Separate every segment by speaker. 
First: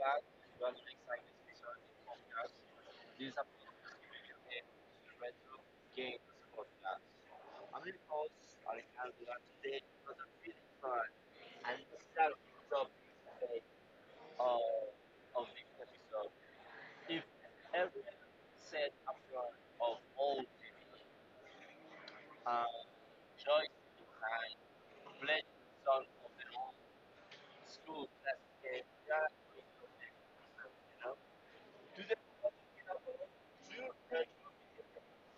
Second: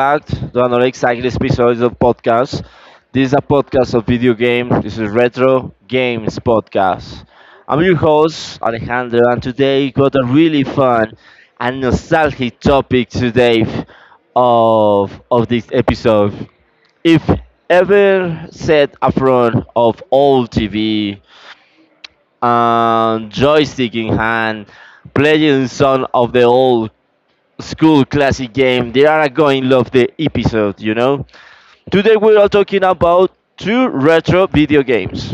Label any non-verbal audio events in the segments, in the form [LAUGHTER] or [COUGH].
Speaker 1: back to another exciting episode of podcast. This is a podcast of video games. This is Retro Games Podcast. I'm your host, Alejandro, and today got a really fun and nostalgic topic today of this episode. If ever set a front of old TV, and joystick in hand, playing some of the old school classic game. They are going love the episode. Today we are talking about two retro video games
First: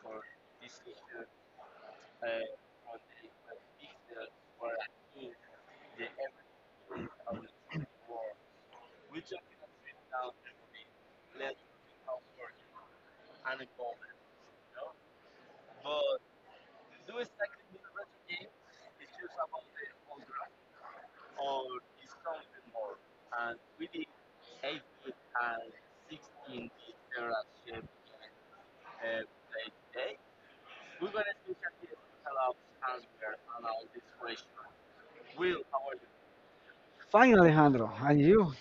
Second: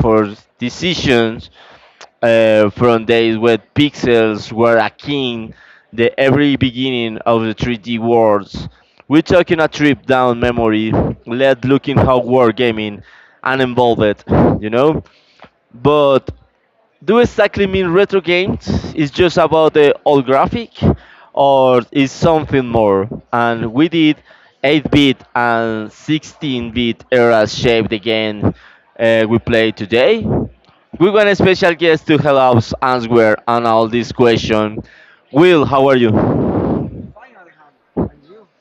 Speaker 1: for decisions from days when pixels were a king, the every beginning of the 3D worlds. We're taking a trip down memory, let looking how war gaming and involved, you know. But do exactly mean retro games? Is just about the old graphic, or is something more? And we did 8-bit and 16-bit eras shape the game we play today. We want a special guest to help us answer and all these questions. Will, how are you?
Speaker 2: Fine, Alejandro. And you?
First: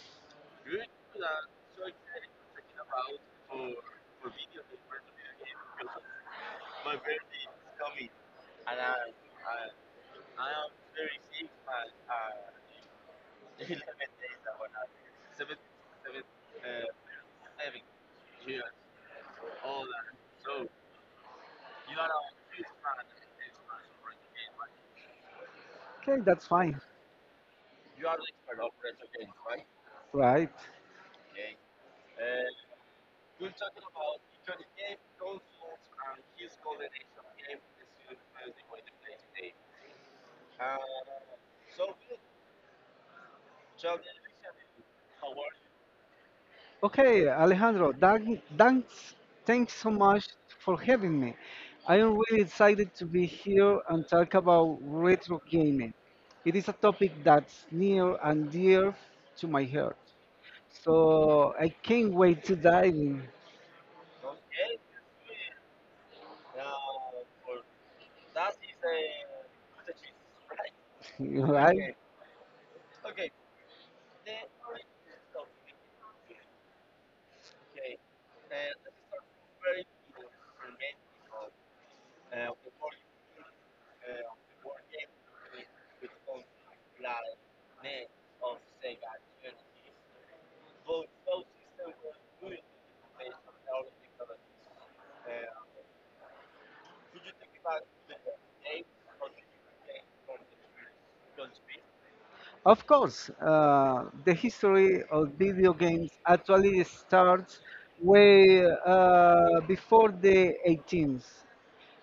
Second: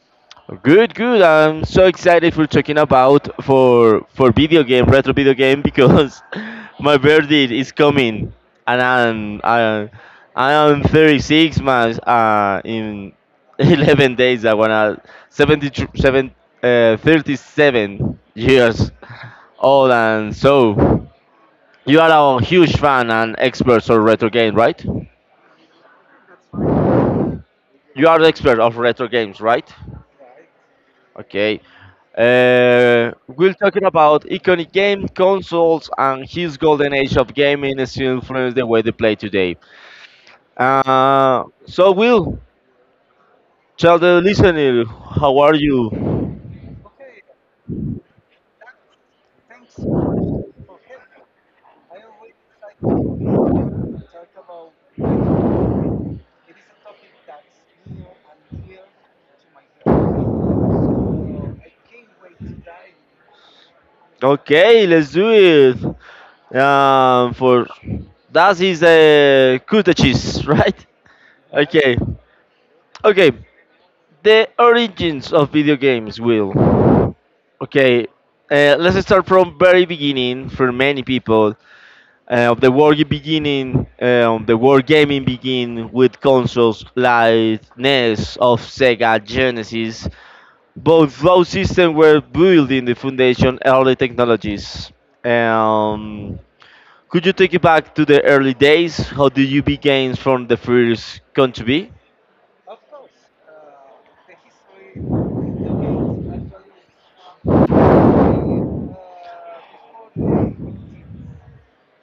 Speaker 1: Good, good. I'm so excited for talking about for video game, retro video game, because [LAUGHS] my birthday is coming, and I am 36 months. In [LAUGHS] 11 days, I wanna 77, 37 years old, and so you are a huge fan and expert of retro game, right?
Speaker 2: Okay, that's fine.
Speaker 1: You are the expert of retro games, right?
Speaker 2: Right.
Speaker 1: Okay. We're talking about iconic game consoles and his golden age of gaming is still influence the way they play today. So, Will, tell the listener, how are you?
Speaker 2: Okay, Alejandro, thanks so much for having me. I am really excited to be here and talk about retro gaming. It is a topic that's near and dear to my heart. So I can't wait to dive in.
Speaker 1: Okay, let's do it. For that is a coup cheese, [LAUGHS] right?
Speaker 2: [LAUGHS] Right?
Speaker 1: Okay, okay. The origins of video games, Will. Okay, let's start from very beginning for many people. Of the world beginning, the world gaming begin with consoles like NES of Sega Genesis. Both those systems were building the foundation early technologies. Um, could you take it back to the early days? How did you begin from the first country?
Speaker 2: Of course, the history of video games actually starts way before the 18th.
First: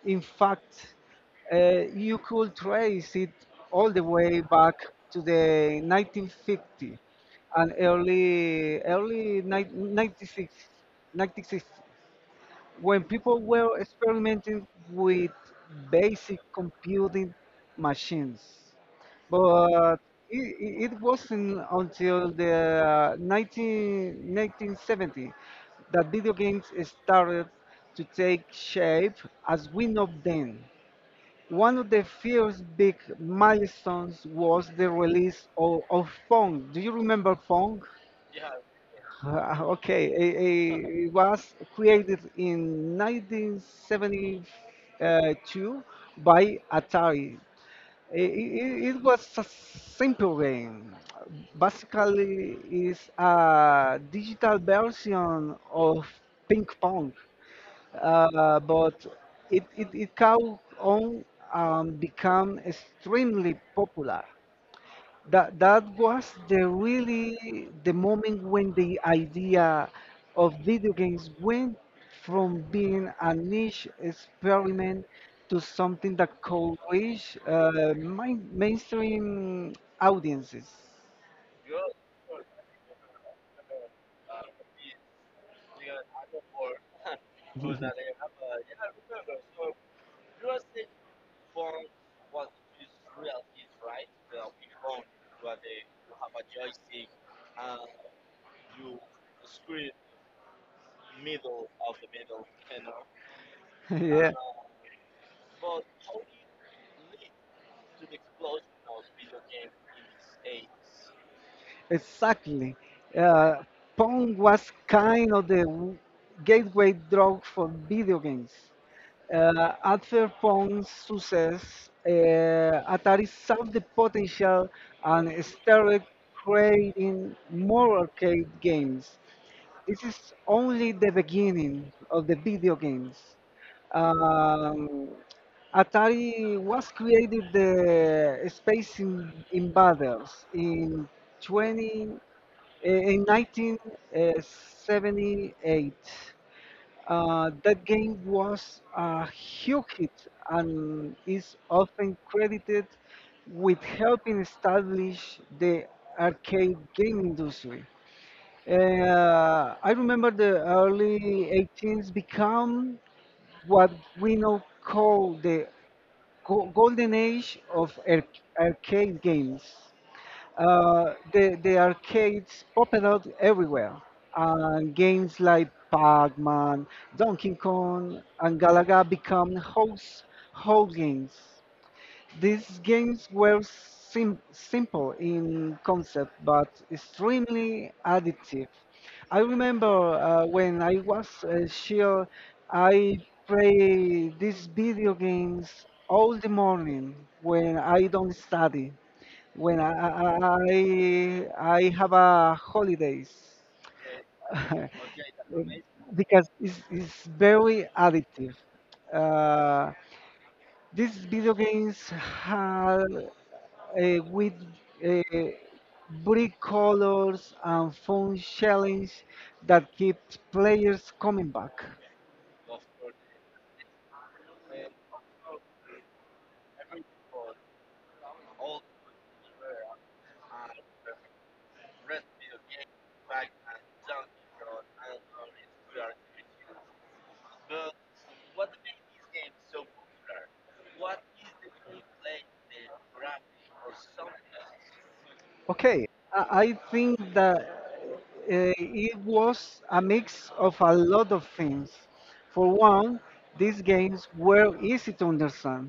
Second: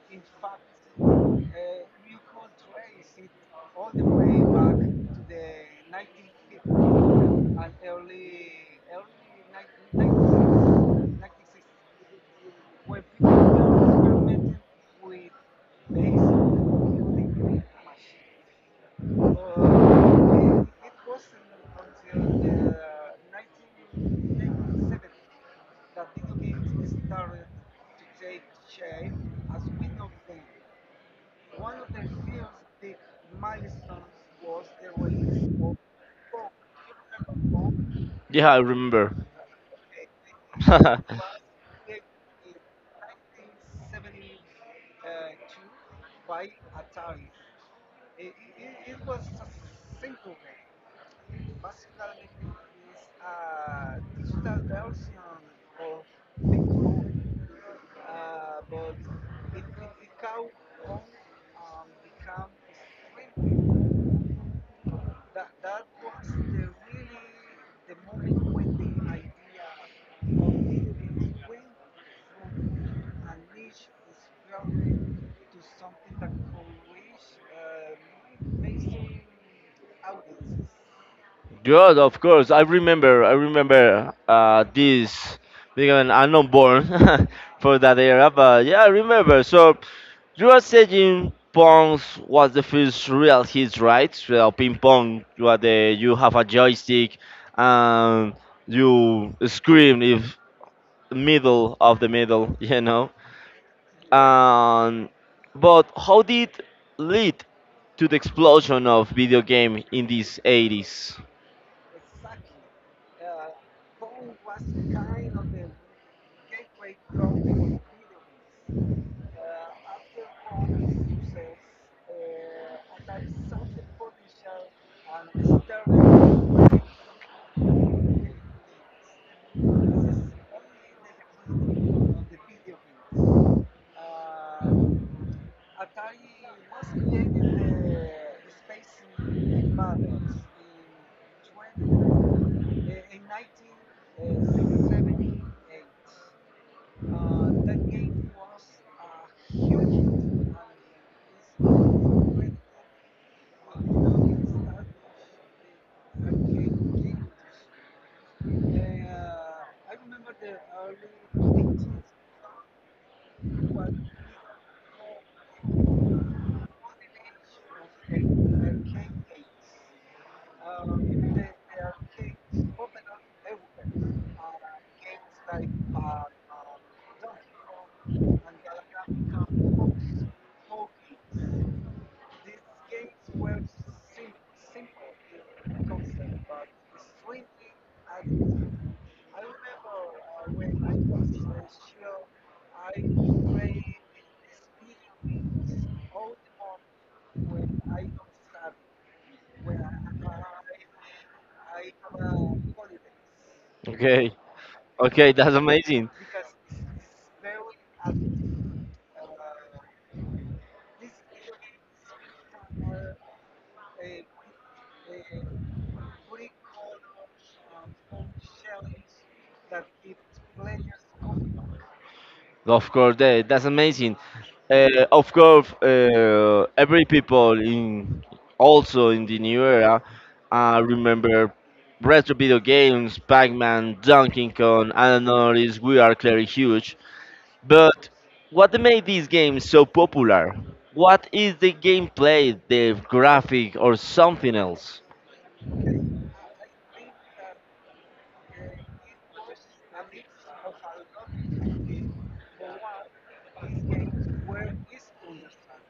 Speaker 2: In fact, uh, you could trace it all the way back to the 1950s and early 1960s when people were experimenting with basic computing machines. But it wasn't until the uh, 19, 1970 video games started to take shape as we know them. One of the first big milestones was the release of Pong. Do you remember Pong?
Speaker 1: Yeah, I remember.
Speaker 2: Okay, it was created in 1972
Speaker 1: [LAUGHS]
Speaker 2: by Atari. It was a simple game. Basically, it's a digital version of ping pong, but it caught on and became extremely popular. That was the really the moment when the idea of video games went from being a niche experiment to something that could reach mainstream audiences.
Speaker 1: Good, of course. I remember. I remember this because I'm not born [LAUGHS] for that era, but yeah, I remember. So, you are saying Pong's was the first real hit, right? Real ping pong. You are the you have a joystick, and you scream if middle of the middle, [LAUGHS] you know.
Speaker 2: [LAUGHS] Yeah.
Speaker 1: Um, but how did lead to the explosion of video game in these 80s?
Speaker 2: Exactly. Uh, Pong was kind of the gateway drug for video games. After Pong's success, Atari saw the potential and started creating more arcade games. This is only the beginning of the video games. Um, Atari was created the Invaders in 20 eh, in 1978. That game was a huge hit and is often credited with helping establish the arcade game industry. I remember the early 18s become what we now call the golden age of arcade games. The arcades popped out everywhere, and games like Pac-Man, Donkey Kong, and Galaga become house games. These games were simple in concept but extremely addictive. I remember when I was a child, I play these video games all the morning when I don't study, when I have a holidays,
Speaker 1: Okay.
Speaker 2: [LAUGHS]
Speaker 1: Okay, that's amazing.
Speaker 2: because it's very addictive. Uh, these video games have with uh, bright colors and fun challenges that keeps players coming back.
Speaker 1: Of course, that's amazing. Of course, every people in also in the new era remember retro video games, Pac-Man, Donkey Kong, and another is We Are Clearly Huge. But what made these games so popular? What is the gameplay, the graphic, or something else?
Speaker 2: Okay, I I think that uh, it was a mix of a lot of things. For one, these games were easy to understand.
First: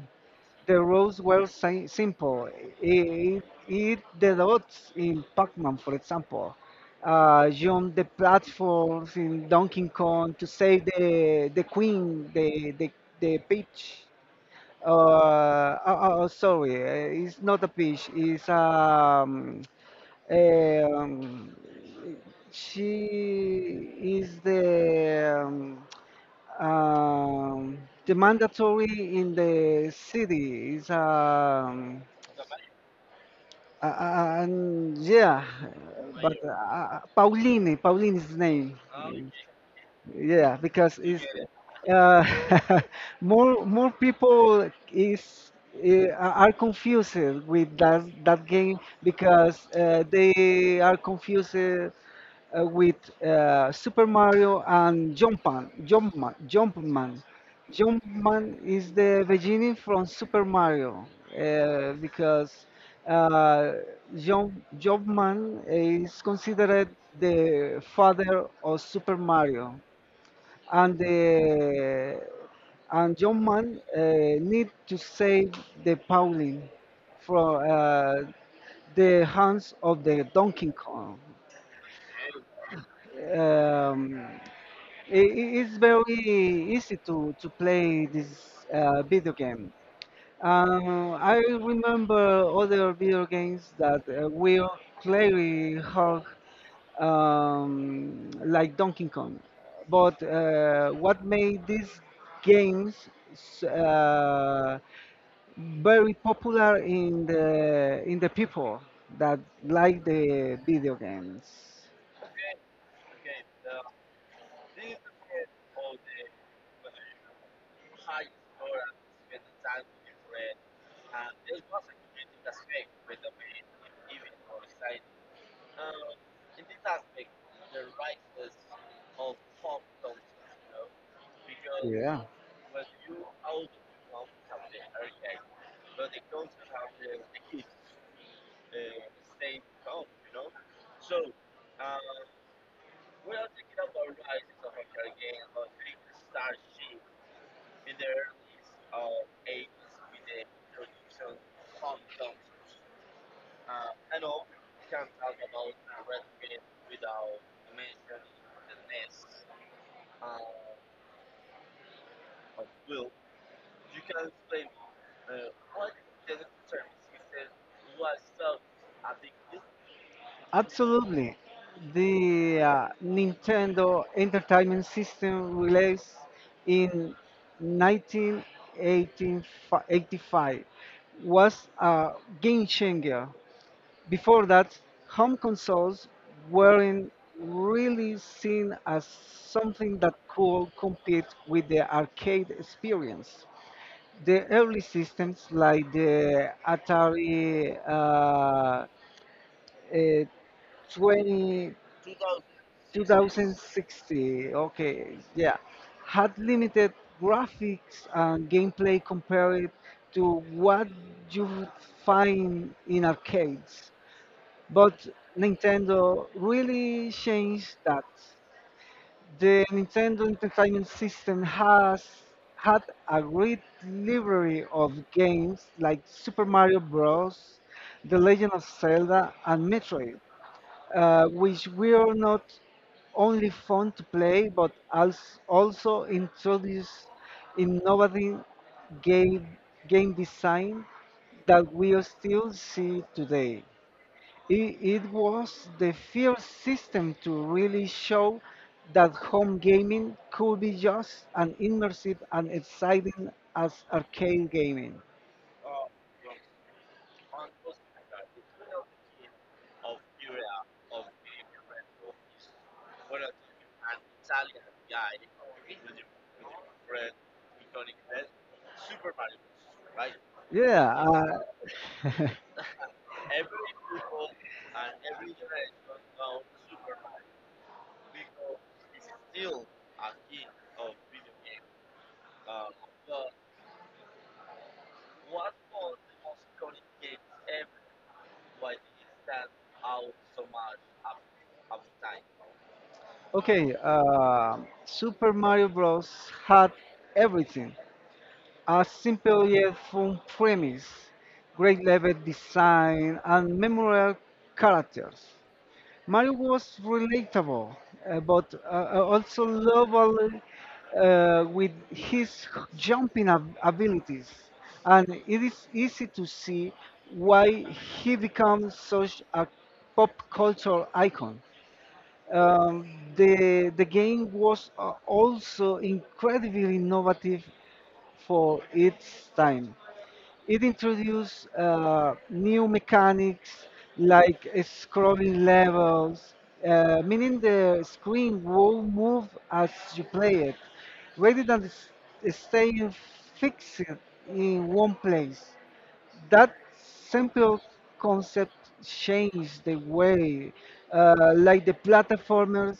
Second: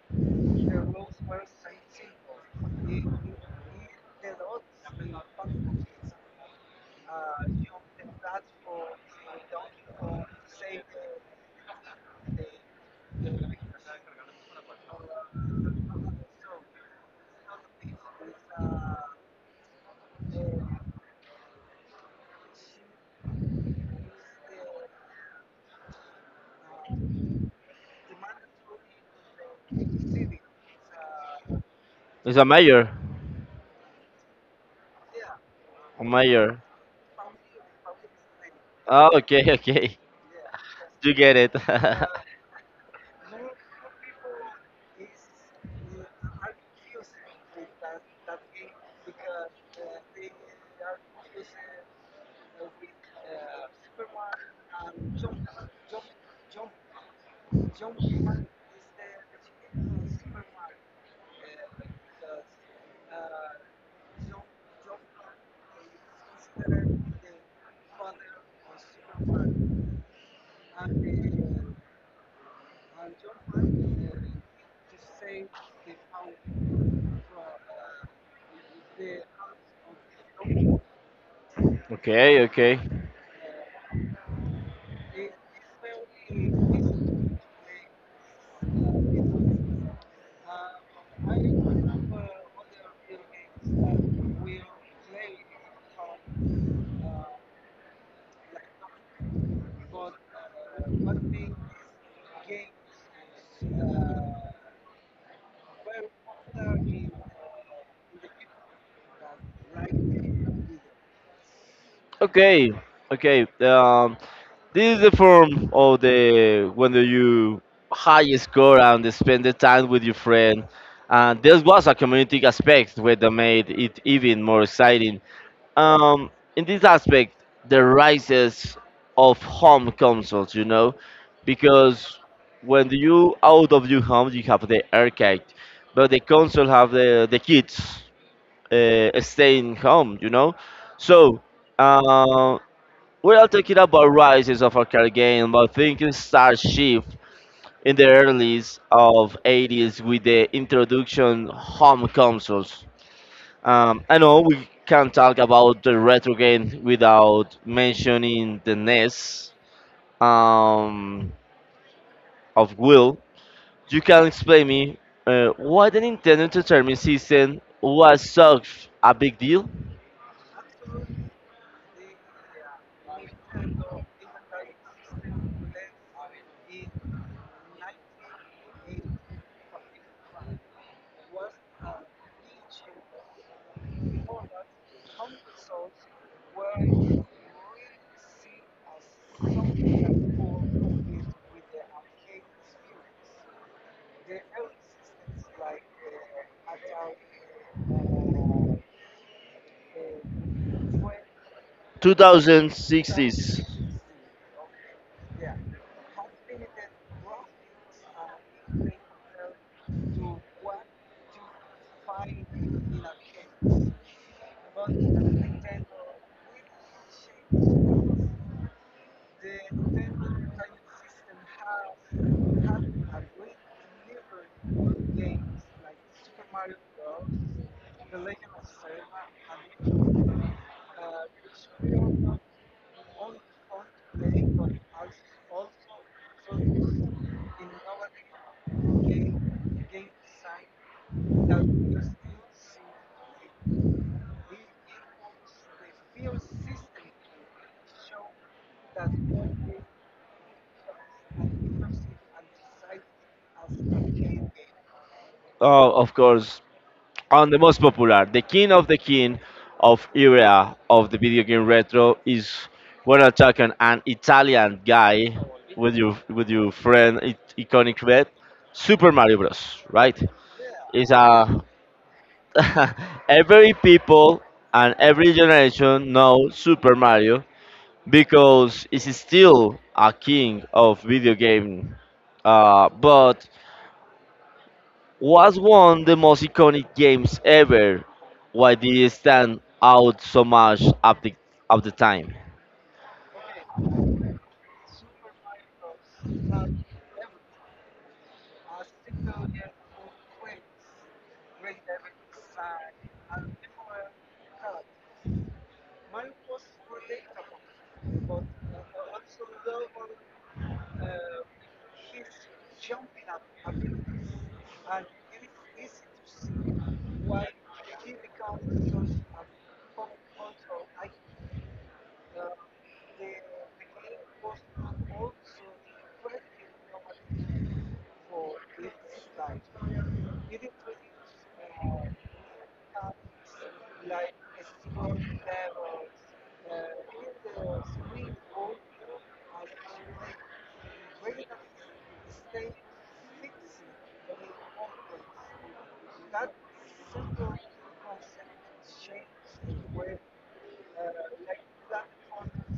Speaker 2: The rules were simple. It the dots in Pac-Man, for example. Jump the platforms in Donkey Kong to save the queen, the peach. Oh, sorry, it's not a peach. It's um she is um, the mandatory in the city is.
Speaker 1: It's a mayor.
Speaker 2: And yeah,
Speaker 1: A
Speaker 2: but
Speaker 1: mayor.
Speaker 2: Pauline is the name.
Speaker 1: Oh, okay, okay.
Speaker 2: Yeah, because
Speaker 1: You
Speaker 2: it's
Speaker 1: get it. [LAUGHS]
Speaker 2: uh, [LAUGHS] more people is are confused with that game because they are confused with Super Mario and Jumpman. Jumpman is the beginning from Super Mario because uh, Jump, Jumpman is considered the father of Super Mario, and the and Jumpman need to save the Pauline from the hands of the Donkey Kong.
Speaker 1: Okay, okay,
Speaker 2: Um, it's very easy to play this video game. I remember other video games that were very hard, like Donkey Kong. But what made these games very popular in the people that like the video games?
Speaker 1: okay, okay. This is the form of the when you high score and spend the time with your friend. And this was a community aspect where they made it even more exciting. Um, in this aspect, the rises of home consoles, because
Speaker 2: Yeah.
Speaker 1: when you out of your home, you have the arcade, but the console have the kids staying home. So uh, we are talking about rises of arcade game, about thinking star shift in the earlys of 80s with the introduction home consoles. I know we can't talk about the retro game without mentioning the NES um, of Will. You can explain me why the Nintendo Entertainment System was such a big deal?
Speaker 2: Absolutely. The Nintendo Entertainment System released in 1985 was a game changer. Before that, home consoles weren't really seen as something that could compete with the arcade experience. The early systems like the Atari uh, uh, 20
Speaker 1: 2060s.
Speaker 2: 2060. Okay, yeah. Had limited graphics and gameplay compared to what you would find in arcades. But Nintendo really changed that. The Nintendo Entertainment System has had a great library of games like Super Mario Bros., The Legend of Zelda, and Metroid, which were not only fun to play but also introduced innovative game, game design that we still see today. It was the first system to really show that home gaming could be just as immersive and exciting as arcade gaming.
Speaker 1: Oh, of course, on the most popular, the king of era of the video game retro is when attacking an Italian guy with your friend iconic red, Super Mario Bros. Right?
Speaker 2: Yeah,
Speaker 1: It's
Speaker 2: uh,
Speaker 1: a
Speaker 2: [LAUGHS]
Speaker 1: [LAUGHS] every people and every generation know Super Mario because it's still a king of video game. But was one the most iconic games ever? Why did it stand out so much at the time?
Speaker 2: Okay, Super Mario Bros. Had everything. A simple yet fun premise, great level design, and memorable characters. Mario was relatable, but also lovable with his jumping abilities, and it is easy to see why he becomes such a pop culture icon. Um, the game was also incredibly innovative for its time. It introduced new mechanics like scrolling levels, meaning the screen will move as you play it, rather than staying fixed in one place. That simple concept changed the way, like the platformers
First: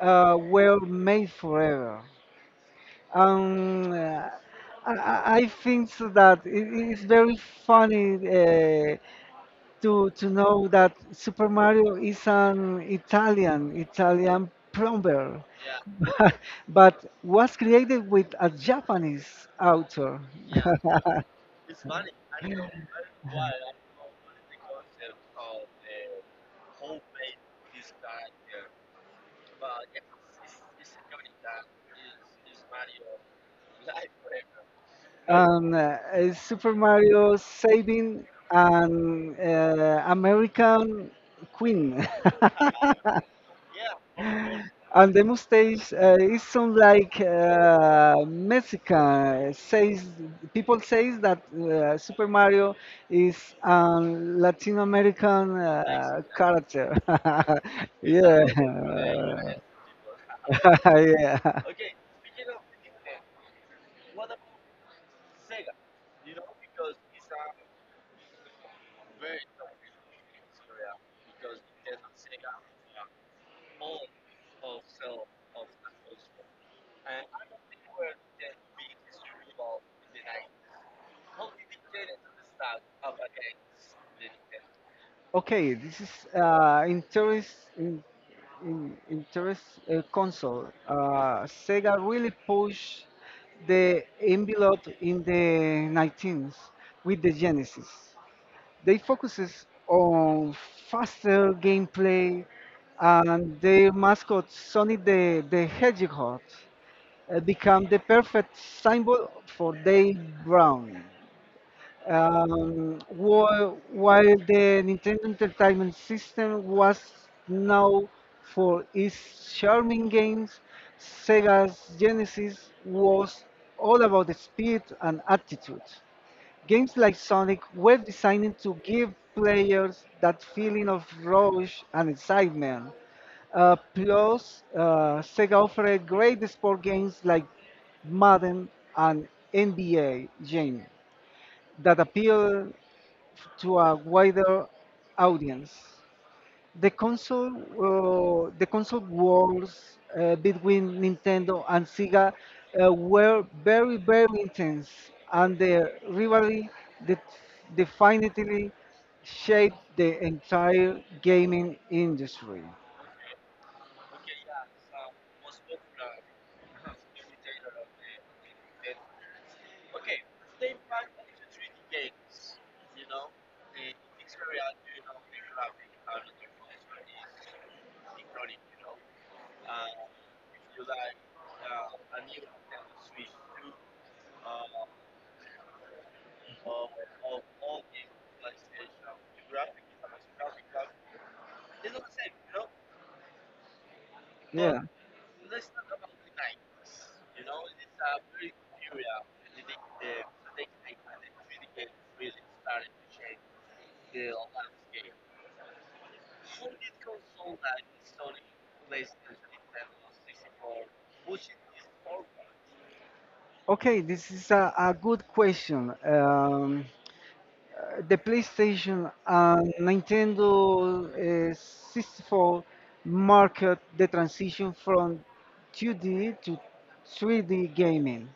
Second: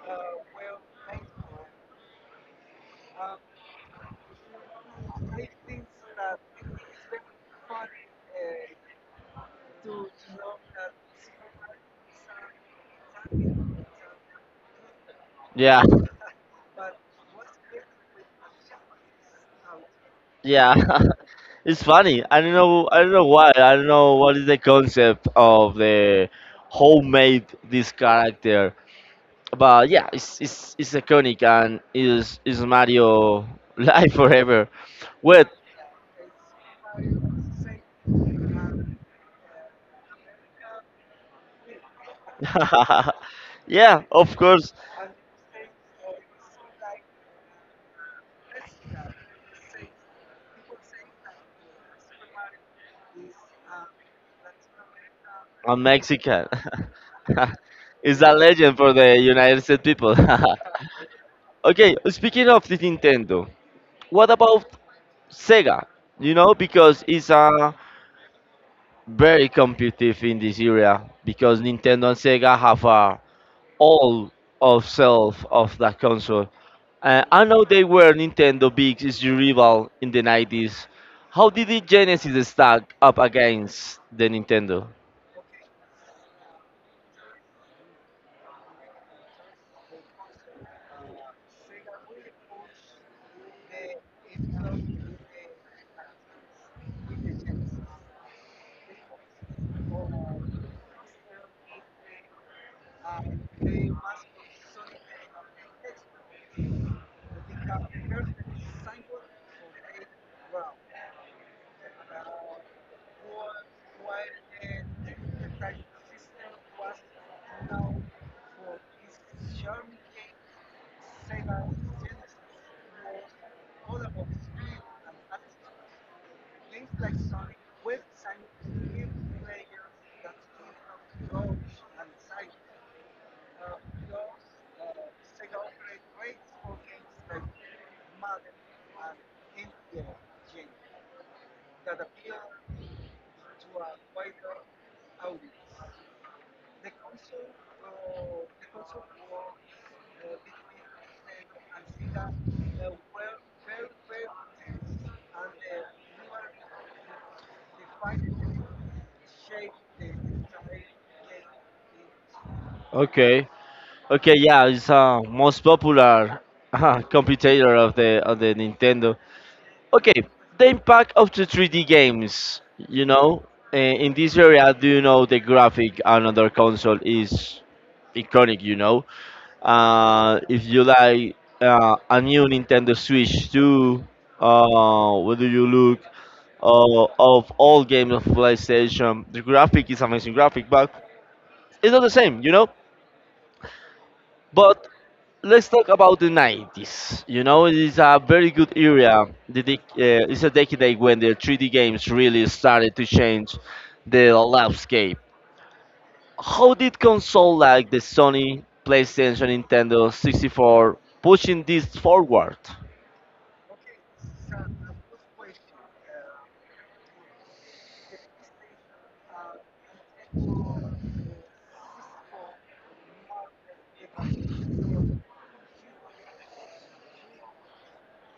Speaker 2: were made forever. Um, uh, I think so that it's very funny to know that Super Mario is an Italian plumber,
Speaker 1: Yeah,
Speaker 2: [LAUGHS] but was created with a Japanese author.
Speaker 1: yeah. [LAUGHS] It's funny. I don't know. I don't know why. I don't know what is the concept of the homemade this character. But yeah, it's iconic and is Mario [LAUGHS] live forever. Wait,
Speaker 2: And it's Super Mario saving an
Speaker 1: [LAUGHS]
Speaker 2: American queen. [LAUGHS]
Speaker 1: yeah, of course.
Speaker 2: And the mustache is some like Mexican. Says people says that Super Mario is a Latin American
Speaker 1: I'm Mexican.
Speaker 2: character.
Speaker 1: [LAUGHS]
Speaker 2: [LAUGHS]
Speaker 1: It's a
Speaker 2: Yeah.
Speaker 1: legend for the United States people. [LAUGHS]
Speaker 2: [LAUGHS] Yeah.
Speaker 1: Okay, speaking of the Nintendo, what about Sega? You know, because it's very competitive in this area because Nintendo and Sega have a all of self of that console. I know they were Nintendo big is your rival in the 90s. How did the Genesis stack up against the Nintendo?
Speaker 2: Okay, this is interest in, interest console. Sega really pushed the envelope in the 19s with the Genesis. They focuses on faster gameplay, and their mascot Sonic the Hedgehog become the perfect symbol for their brand. While the Nintendo Entertainment System was known for its charming games, Sega's Genesis was all about the speed and attitude. Games like Sonic were designed to give players that feeling of rush and excitement. Plus, Sega offered great sport games like Madden and NBA Jam that appeal to a wider audience. The console wars between Nintendo and Sega were very, very intense, and the rivalry that definitely shaped the entire gaming industry.
Speaker 1: Okay, okay, yeah, it's most popular [LAUGHS] computer of the Nintendo. Okay, the impact of the 3D games. You know, in this area, do you know the graphic on another console is iconic? You know, if you like a new Nintendo Switch 2, what do you look of all games of PlayStation? The graphic is amazing graphic, but it's not the same.
Speaker 2: Yeah.
Speaker 1: But let's talk about the 90s. You know, it's a very good era. It's a decade when the 3D games really started to change the landscape. How did console like the Sony, PlayStation, Nintendo 64 pushing this forward?
Speaker 2: Okay, this is a good question. The PlayStation and Nintendo uh, 64 marked the transition from 2D to 3D gaming.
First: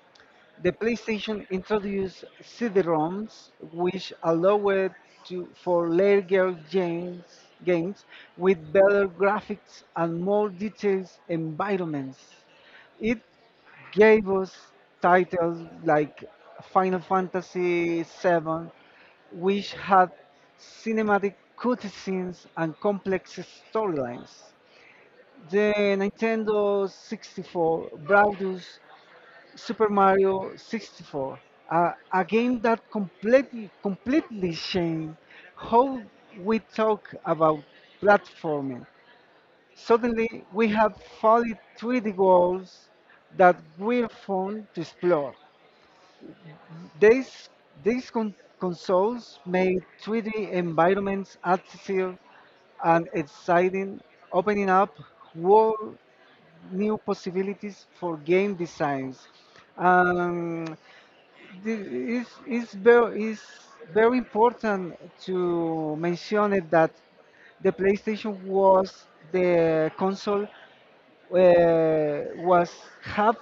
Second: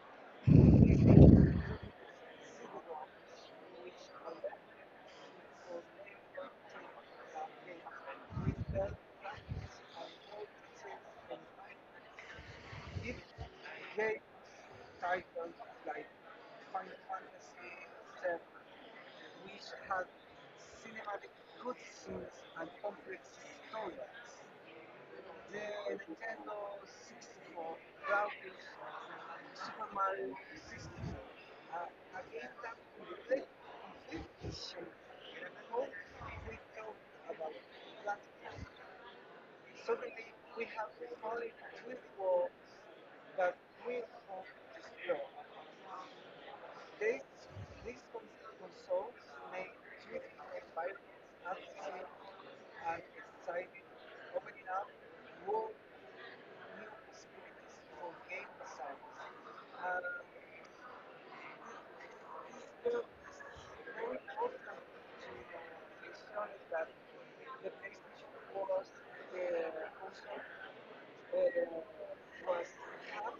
Speaker 2: The PlayStation introduced CD-ROMs, which allowed for larger games with better graphics and more detailed environments. It gave us titles like Final Fantasy VII, which had cinematic cutscenes and complex storylines. The Nintendo 64 brought us Super Mario 64, a game that completely changed how we talk about platforming. Suddenly, we had 43 goals that we found to explore. These, these consoles made 3D environments accessible and exciting, opening up whole new possibilities for game designs. Um, thi- it's very important to mention it that the PlayStation was the console, was have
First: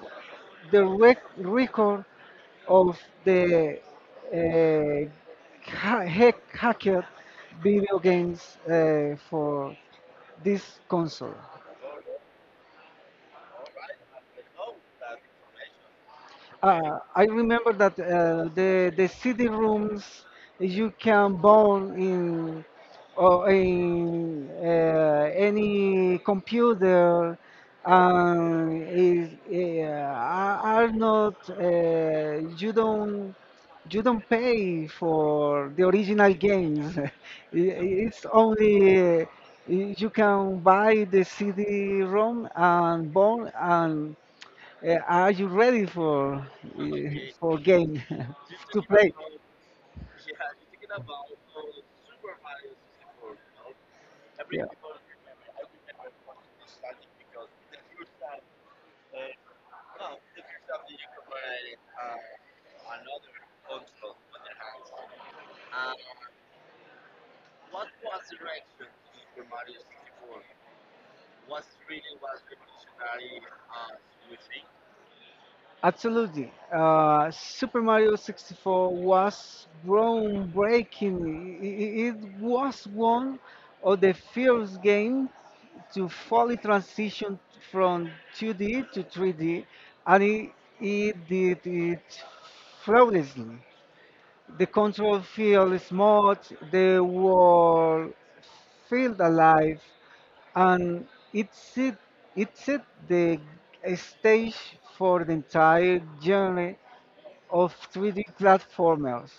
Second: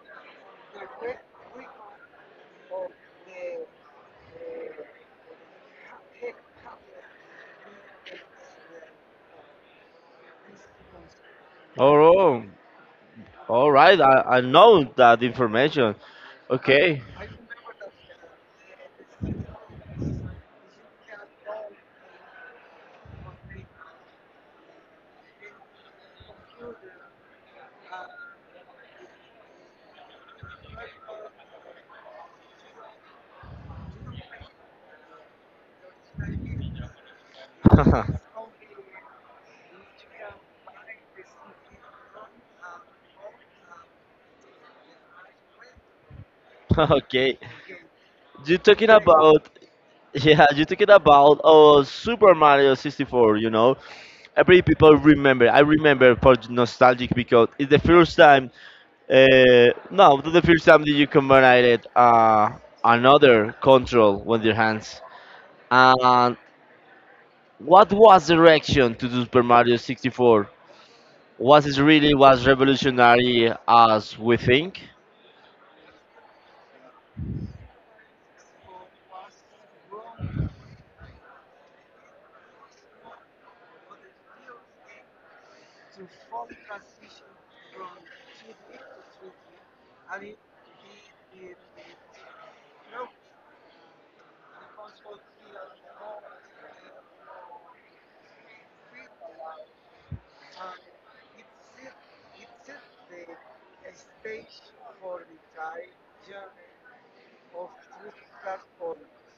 Speaker 2: the record of the hacked video games for this console.
Speaker 1: Oh, all right. I know that information. Okay.
Speaker 2: I
Speaker 1: [LAUGHS]
Speaker 2: remember that the CD rooms you can burn in or in any computer, and is, are not, you don't pay for the original games. [LAUGHS] It's only you can buy the CD-ROM and burn, and are you ready for
Speaker 1: Okay,
Speaker 2: game
Speaker 1: you
Speaker 2: [LAUGHS] to
Speaker 1: talking
Speaker 2: play?
Speaker 1: about yeah, you talking about oh Super Mario 64, you know. Every
Speaker 2: Yeah.
Speaker 1: people remember. I remember for nostalgic because it's the first time. No, to the first time that you combined it, another control with your hands. And what was the reaction to the Super Mario 64? Was it really was revolutionary as we think?
Speaker 2: Absolutely. Super Mario 64 was groundbreaking. It was one of the first games to fully transition from 2D to 3D, and it did it flawlessly. The control field smooth, the world felt alive, and it set the stage for the entire genre of 3D platformers.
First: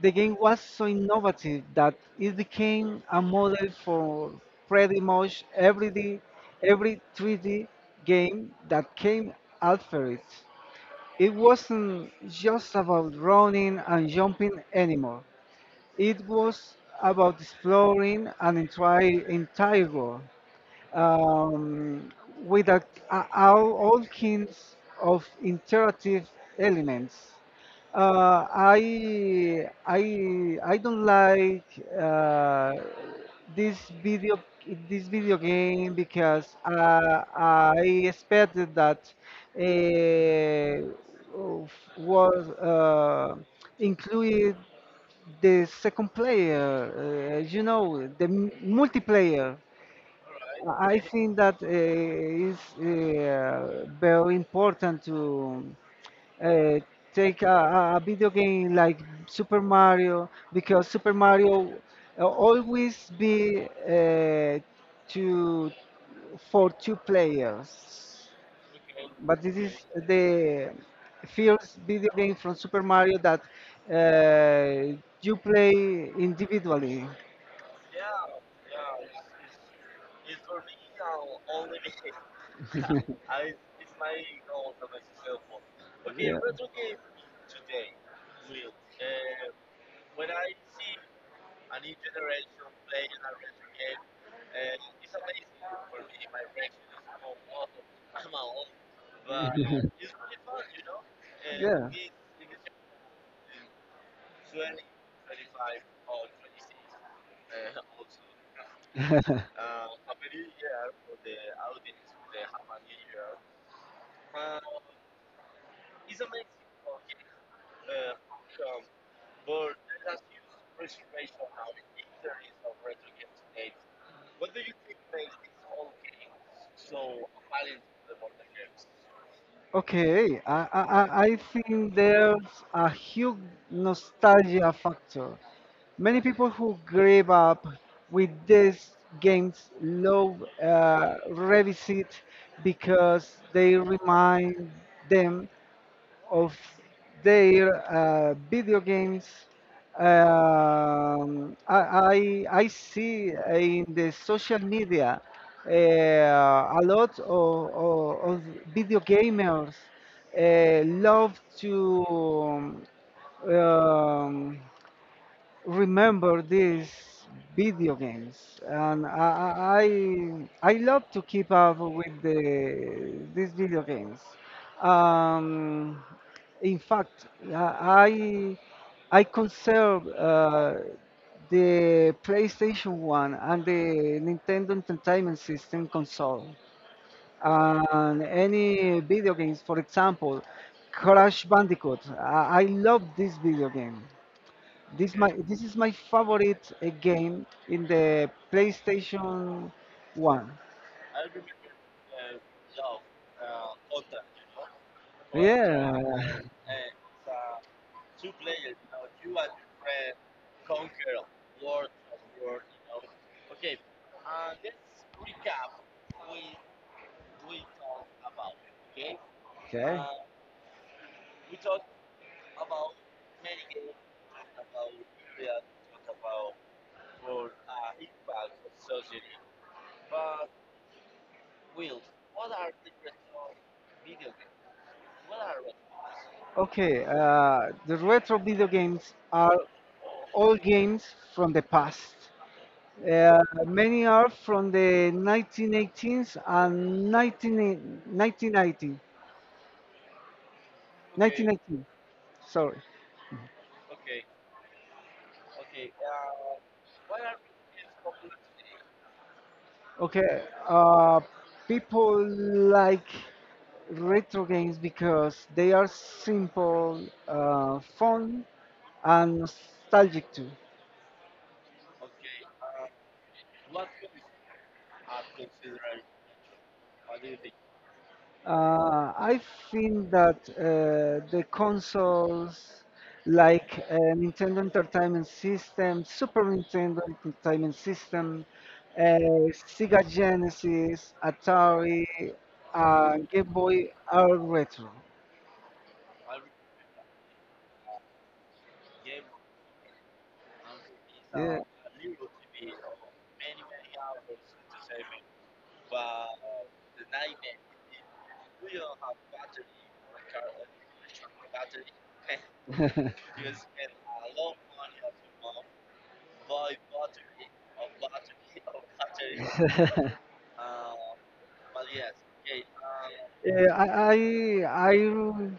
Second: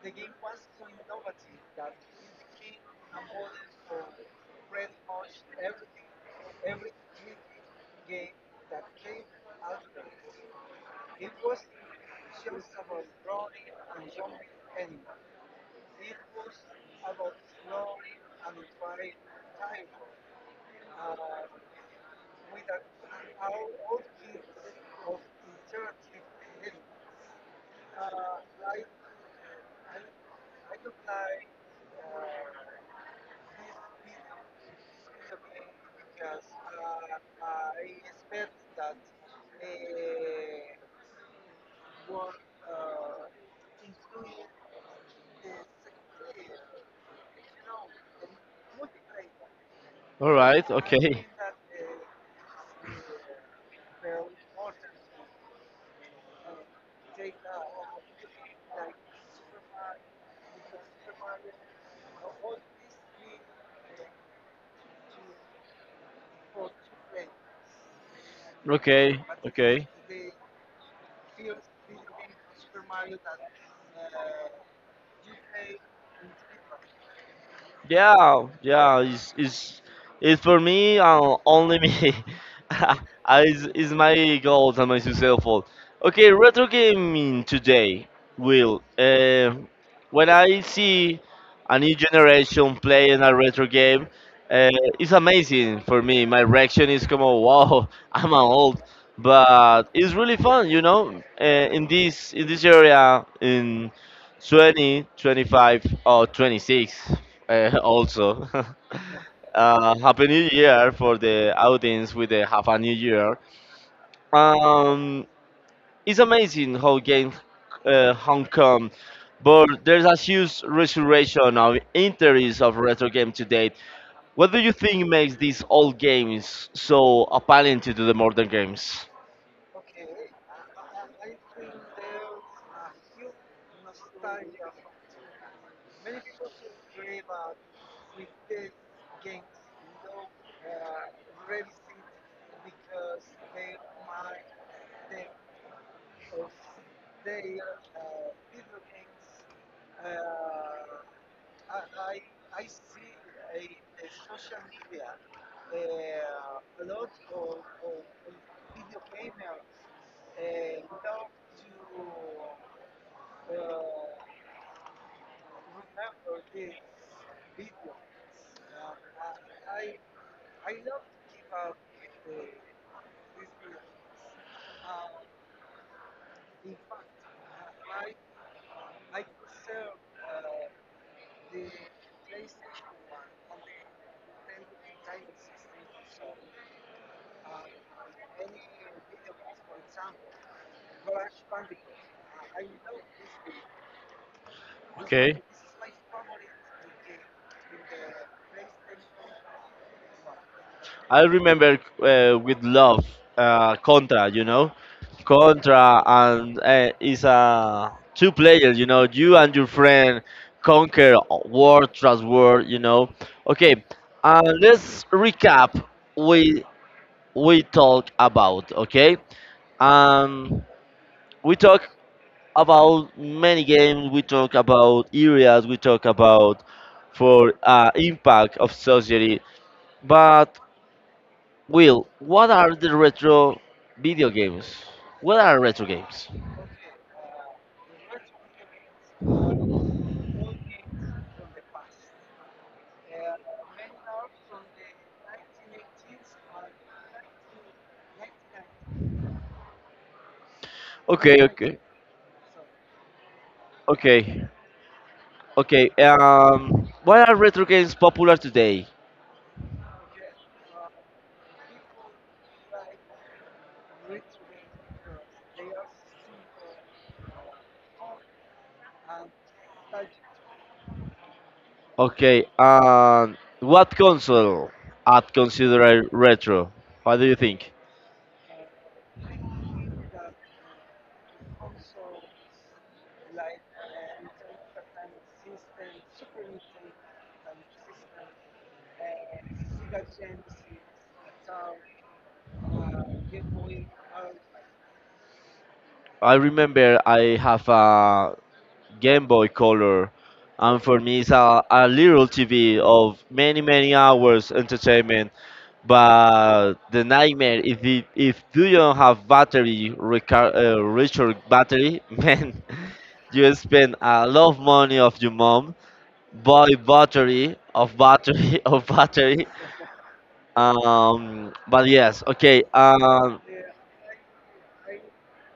Speaker 2: The game was so innovative that it became a model for pretty much every 3D game that came after it. It wasn't just about running and jumping anymore. It was about exploring an entire world um, with all kinds of interactive elements. I don't like uh, this video this video game because I expected that uh, was included the second player, the multiplayer.
Speaker 1: All right,
Speaker 2: I
Speaker 1: okay,
Speaker 2: think that is very important to uh, take a video game like Super Mario because Super Mario always be to for two players,
Speaker 1: okay,
Speaker 2: but this is
Speaker 1: okay.
Speaker 2: the first video game from Super Mario that uh, you play individually.
Speaker 1: Yeah, yeah, it's for me, only me.
Speaker 2: [LAUGHS]
Speaker 1: [LAUGHS]
Speaker 2: Yeah.
Speaker 1: It's my goals and my successful. Okay, retro gaming today, Will. When I see a new generation playing a retro game, uh, it's amazing for me. My reaction is como, wow, [LAUGHS] I'm old, but it's really fun. Uh,
Speaker 2: [LAUGHS]
Speaker 1: in
Speaker 2: Yeah.
Speaker 1: this in this area, in 2025 or 26. [LAUGHS] Also, [LAUGHS] Happy New Year for the audience with the Happy New Year. Um, it's amazing how games Hong but there's a huge restoration of interest of retro games today. What do you think makes these old games so appealing to the modern games?
Speaker 2: Okay, I think there's a huge nostalgia factor. Many people who grew up with these games love revisit because they remind them of their video games. I see in the social media a lot of video gamers love to um, um, remember these video games, and I love to keep up with these video games. Um, in fact, I conserve the PlayStation 1 and the Nintendo Entertainment System console and any video games, for example, Crash Bandicoot. I love this video game. This is my favorite game in the PlayStation One.
Speaker 1: I remember with love Contra,
Speaker 2: Yeah.
Speaker 1: Contra, and it's a two player, you and your friend conquer world trust world. Okay, let's recap. We we talk about okay. Um, we talk about many games. We talk about areas. We talk about for impact of society, but Will, what are the retro video games? What are retro games?
Speaker 2: Okay. The retro video games are all games from the past. Uh, Many are from the 1918s and 191990. 1919.
Speaker 1: Okay, okay,
Speaker 2: 1919. Sorry.
Speaker 1: okay, okay. What are retro games popular today?
Speaker 2: Okay, uh, people like retro games because they are simple, fun, and nostalgic too.
Speaker 1: Okay, what console I'd consider a retro? What do you think?
Speaker 2: I think that the consoles like Nintendo Entertainment System, Super Nintendo Entertainment System, Sega Genesis, Atari, Game Boy are retro.
Speaker 1: I remember I have a Game Boy Color, and for me it's
Speaker 2: Yeah.
Speaker 1: a little TV of many many hours entertainment. But the nightmare if you don't have battery recharge battery, [LAUGHS] man, you spend a lot of money of your mom buy battery of battery [LAUGHS] of battery. But yes, okay,
Speaker 2: Yeah, I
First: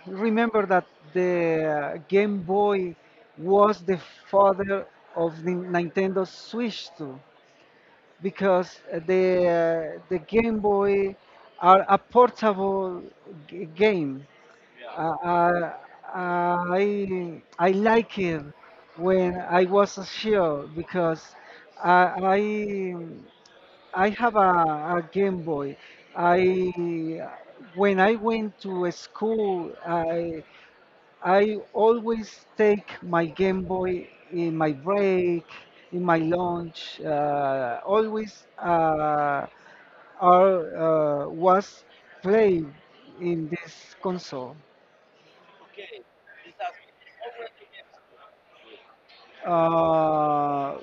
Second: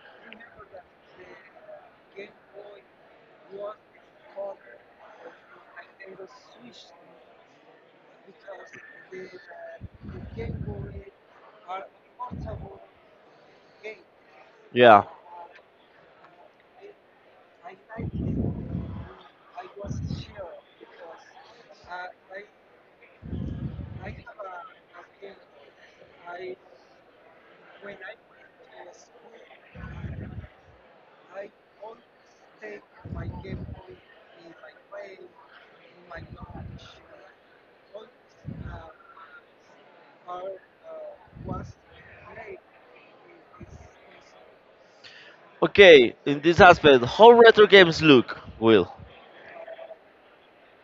Speaker 2: remember that the Game Boy was the father of the Nintendo Switch too, because the Game Boy are a portable game.
Speaker 1: yeah,
Speaker 2: Uh, uh, I like it when I was a child because I, I have a Game Boy. I when I went to school, I always take my Game Boy in my break, in my lunch. Always, was playing in this console.
Speaker 1: okay. In this aspect, how retro games look, Will?
Speaker 2: Uh,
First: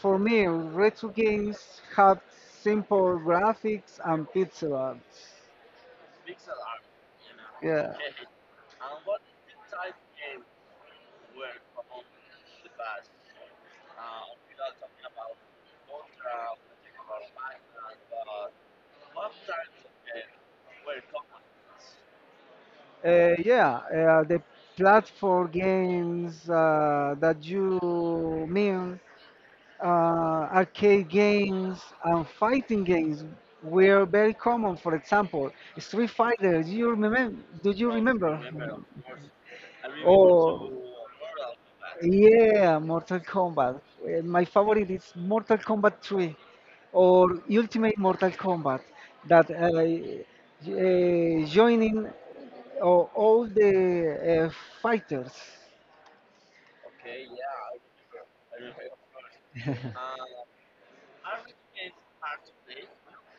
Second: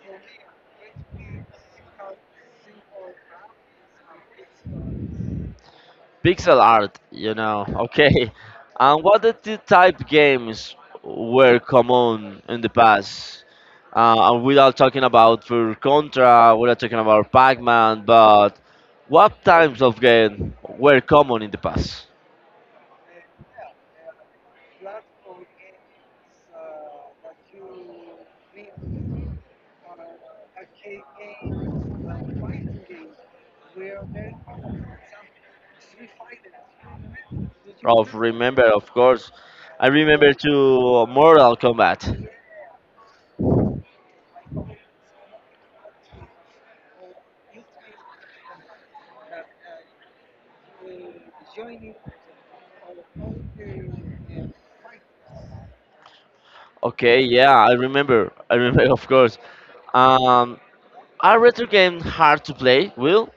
Speaker 2: for me, retro games have simple graphics and pixel art.
Speaker 1: Pixel art. [LAUGHS]
Speaker 2: Yeah. [LAUGHS]
Speaker 1: Okay. And what the type games were common in the past? And without talking about for Contra, we're not talking about Pac-Man, but what types of game were common in the past?
Speaker 2: Yeah, the platform games that you mean, uh, arcade games and fighting games were very common. For example, Street Fighter. Do you remember? Do you
Speaker 1: Of
Speaker 2: remember?
Speaker 1: remember, of course. I remember
Speaker 2: Oh,
Speaker 1: to Mortal Kombat.
Speaker 2: yeah, Mortal Kombat. My favorite is Mortal Kombat 3 or Ultimate Mortal Kombat that joining all the uh, fighters.
Speaker 1: Okay, yeah, I remember. [LAUGHS] I remember, of course. Um, are retro games hard to play, Will?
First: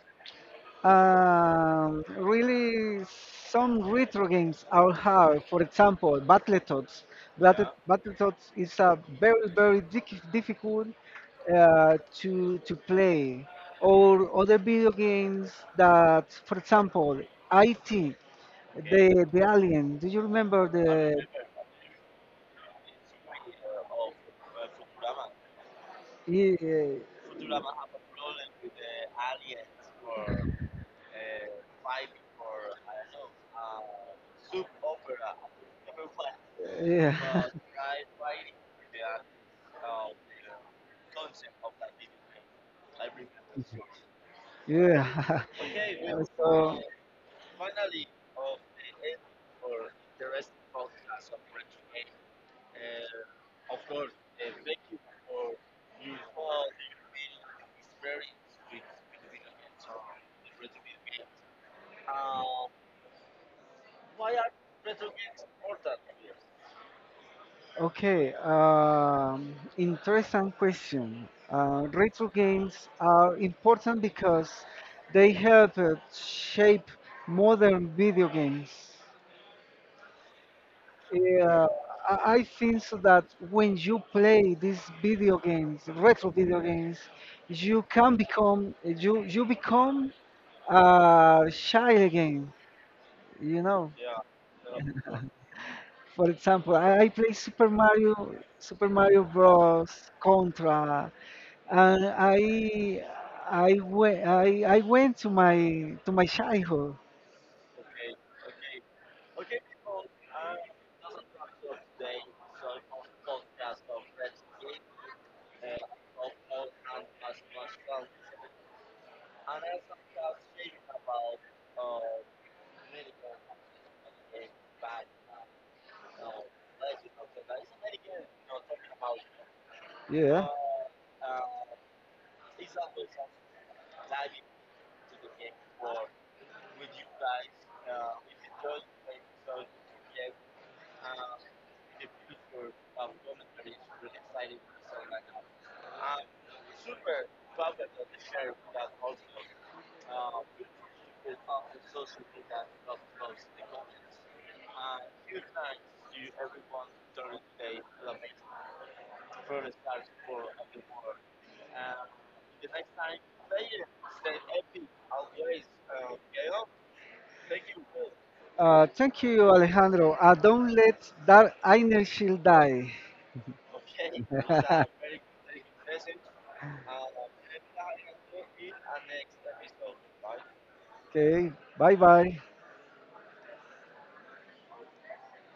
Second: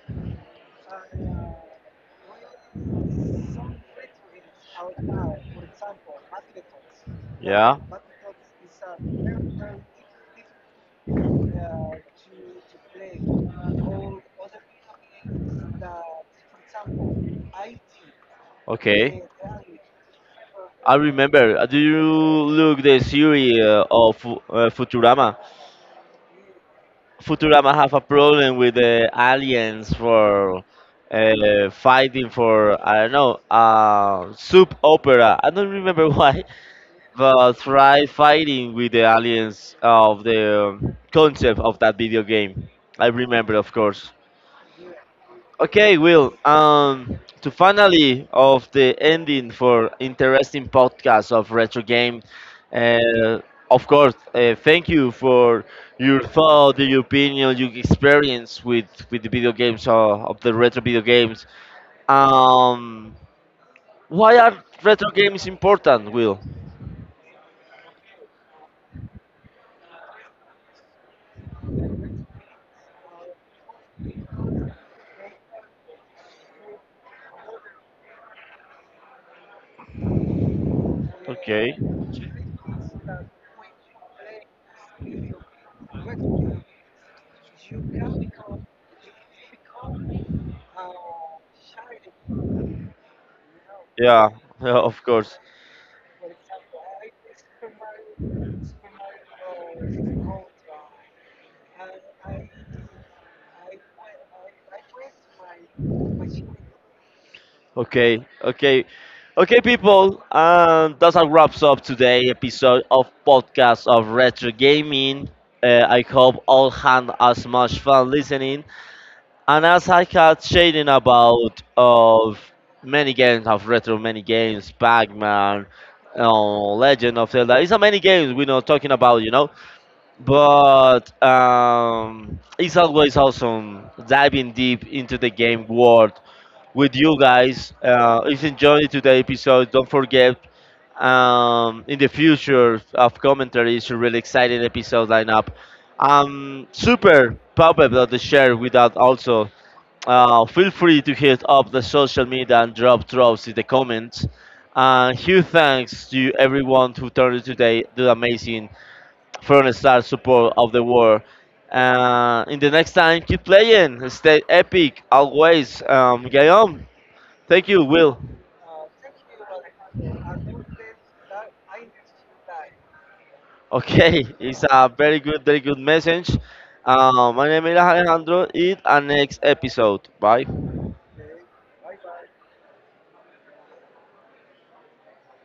Speaker 2: Really, some retro games are hard. For example, Battletoads.
Speaker 1: Yeah.
Speaker 2: Yeah. Battletoads is a very, very difficult to play. Or other video games that, for example, IT. Okay.
Speaker 1: Okay.
Speaker 2: The Alien. Do you remember
Speaker 1: I
Speaker 2: the?
Speaker 1: remember. Do you look the series of Futurama? Futurama have a problem with the aliens for fighting for I don't know soup opera. I don't remember [LAUGHS] why,
Speaker 2: Yeah, yeah,
Speaker 1: but try fighting with the aliens of the concept of that video game. I remember, of course.
Speaker 2: [LAUGHS] yeah.
Speaker 1: Okay,
Speaker 2: [LAUGHS]
Speaker 1: Will.
Speaker 2: So.
Speaker 1: To finally of the ending for interesting podcast of retro game. Uh, of course, thank you for your thought, your opinion, your experience with the video games of the retro video games. Um, why are retro games important, Will?
Speaker 2: Okay, interesting question. Retro games are important because they help shape modern video games. Yeah,
Speaker 1: Okay.
Speaker 2: I think so that when you play these video games, retro video games, you can become shy again.
Speaker 1: Yeah,
Speaker 2: You know,
Speaker 1: [LAUGHS] yeah, of course.
Speaker 2: for example, I play Super Mario, Super Mario Bros. Contra. And I went to my childhood.
Speaker 1: Okay, okay, okay, people. That's how wraps up today episode of podcast of retro gaming. I hope all had as much fun listening, and as I had shading about of many games of retro, many games, Pac-Man, Legend of Zelda. It's a many games we're not talking about.
Speaker 2: Yeah.
Speaker 1: But it's always awesome diving deep into the game world with you guys. If you enjoyed today's episode, don't forget in the future of commentary, it's a really exciting episode lineup. I'm super pumped about the share with that also. Feel free to hit up the social media and drop drops in the comments. And huge thanks to everyone who turned today, do amazing from star support of the world. In the next time, keep playing. Stay epic always. Guillaume, thank you, Will.
Speaker 2: Thank you, Alejandro. Don't let that inner shield die.
Speaker 1: Okay, [LAUGHS] it's
Speaker 2: [LAUGHS]
Speaker 1: a very good, very good message. My name is Alejandro. It a next episode. Bye.
Speaker 2: Okay. Bye bye.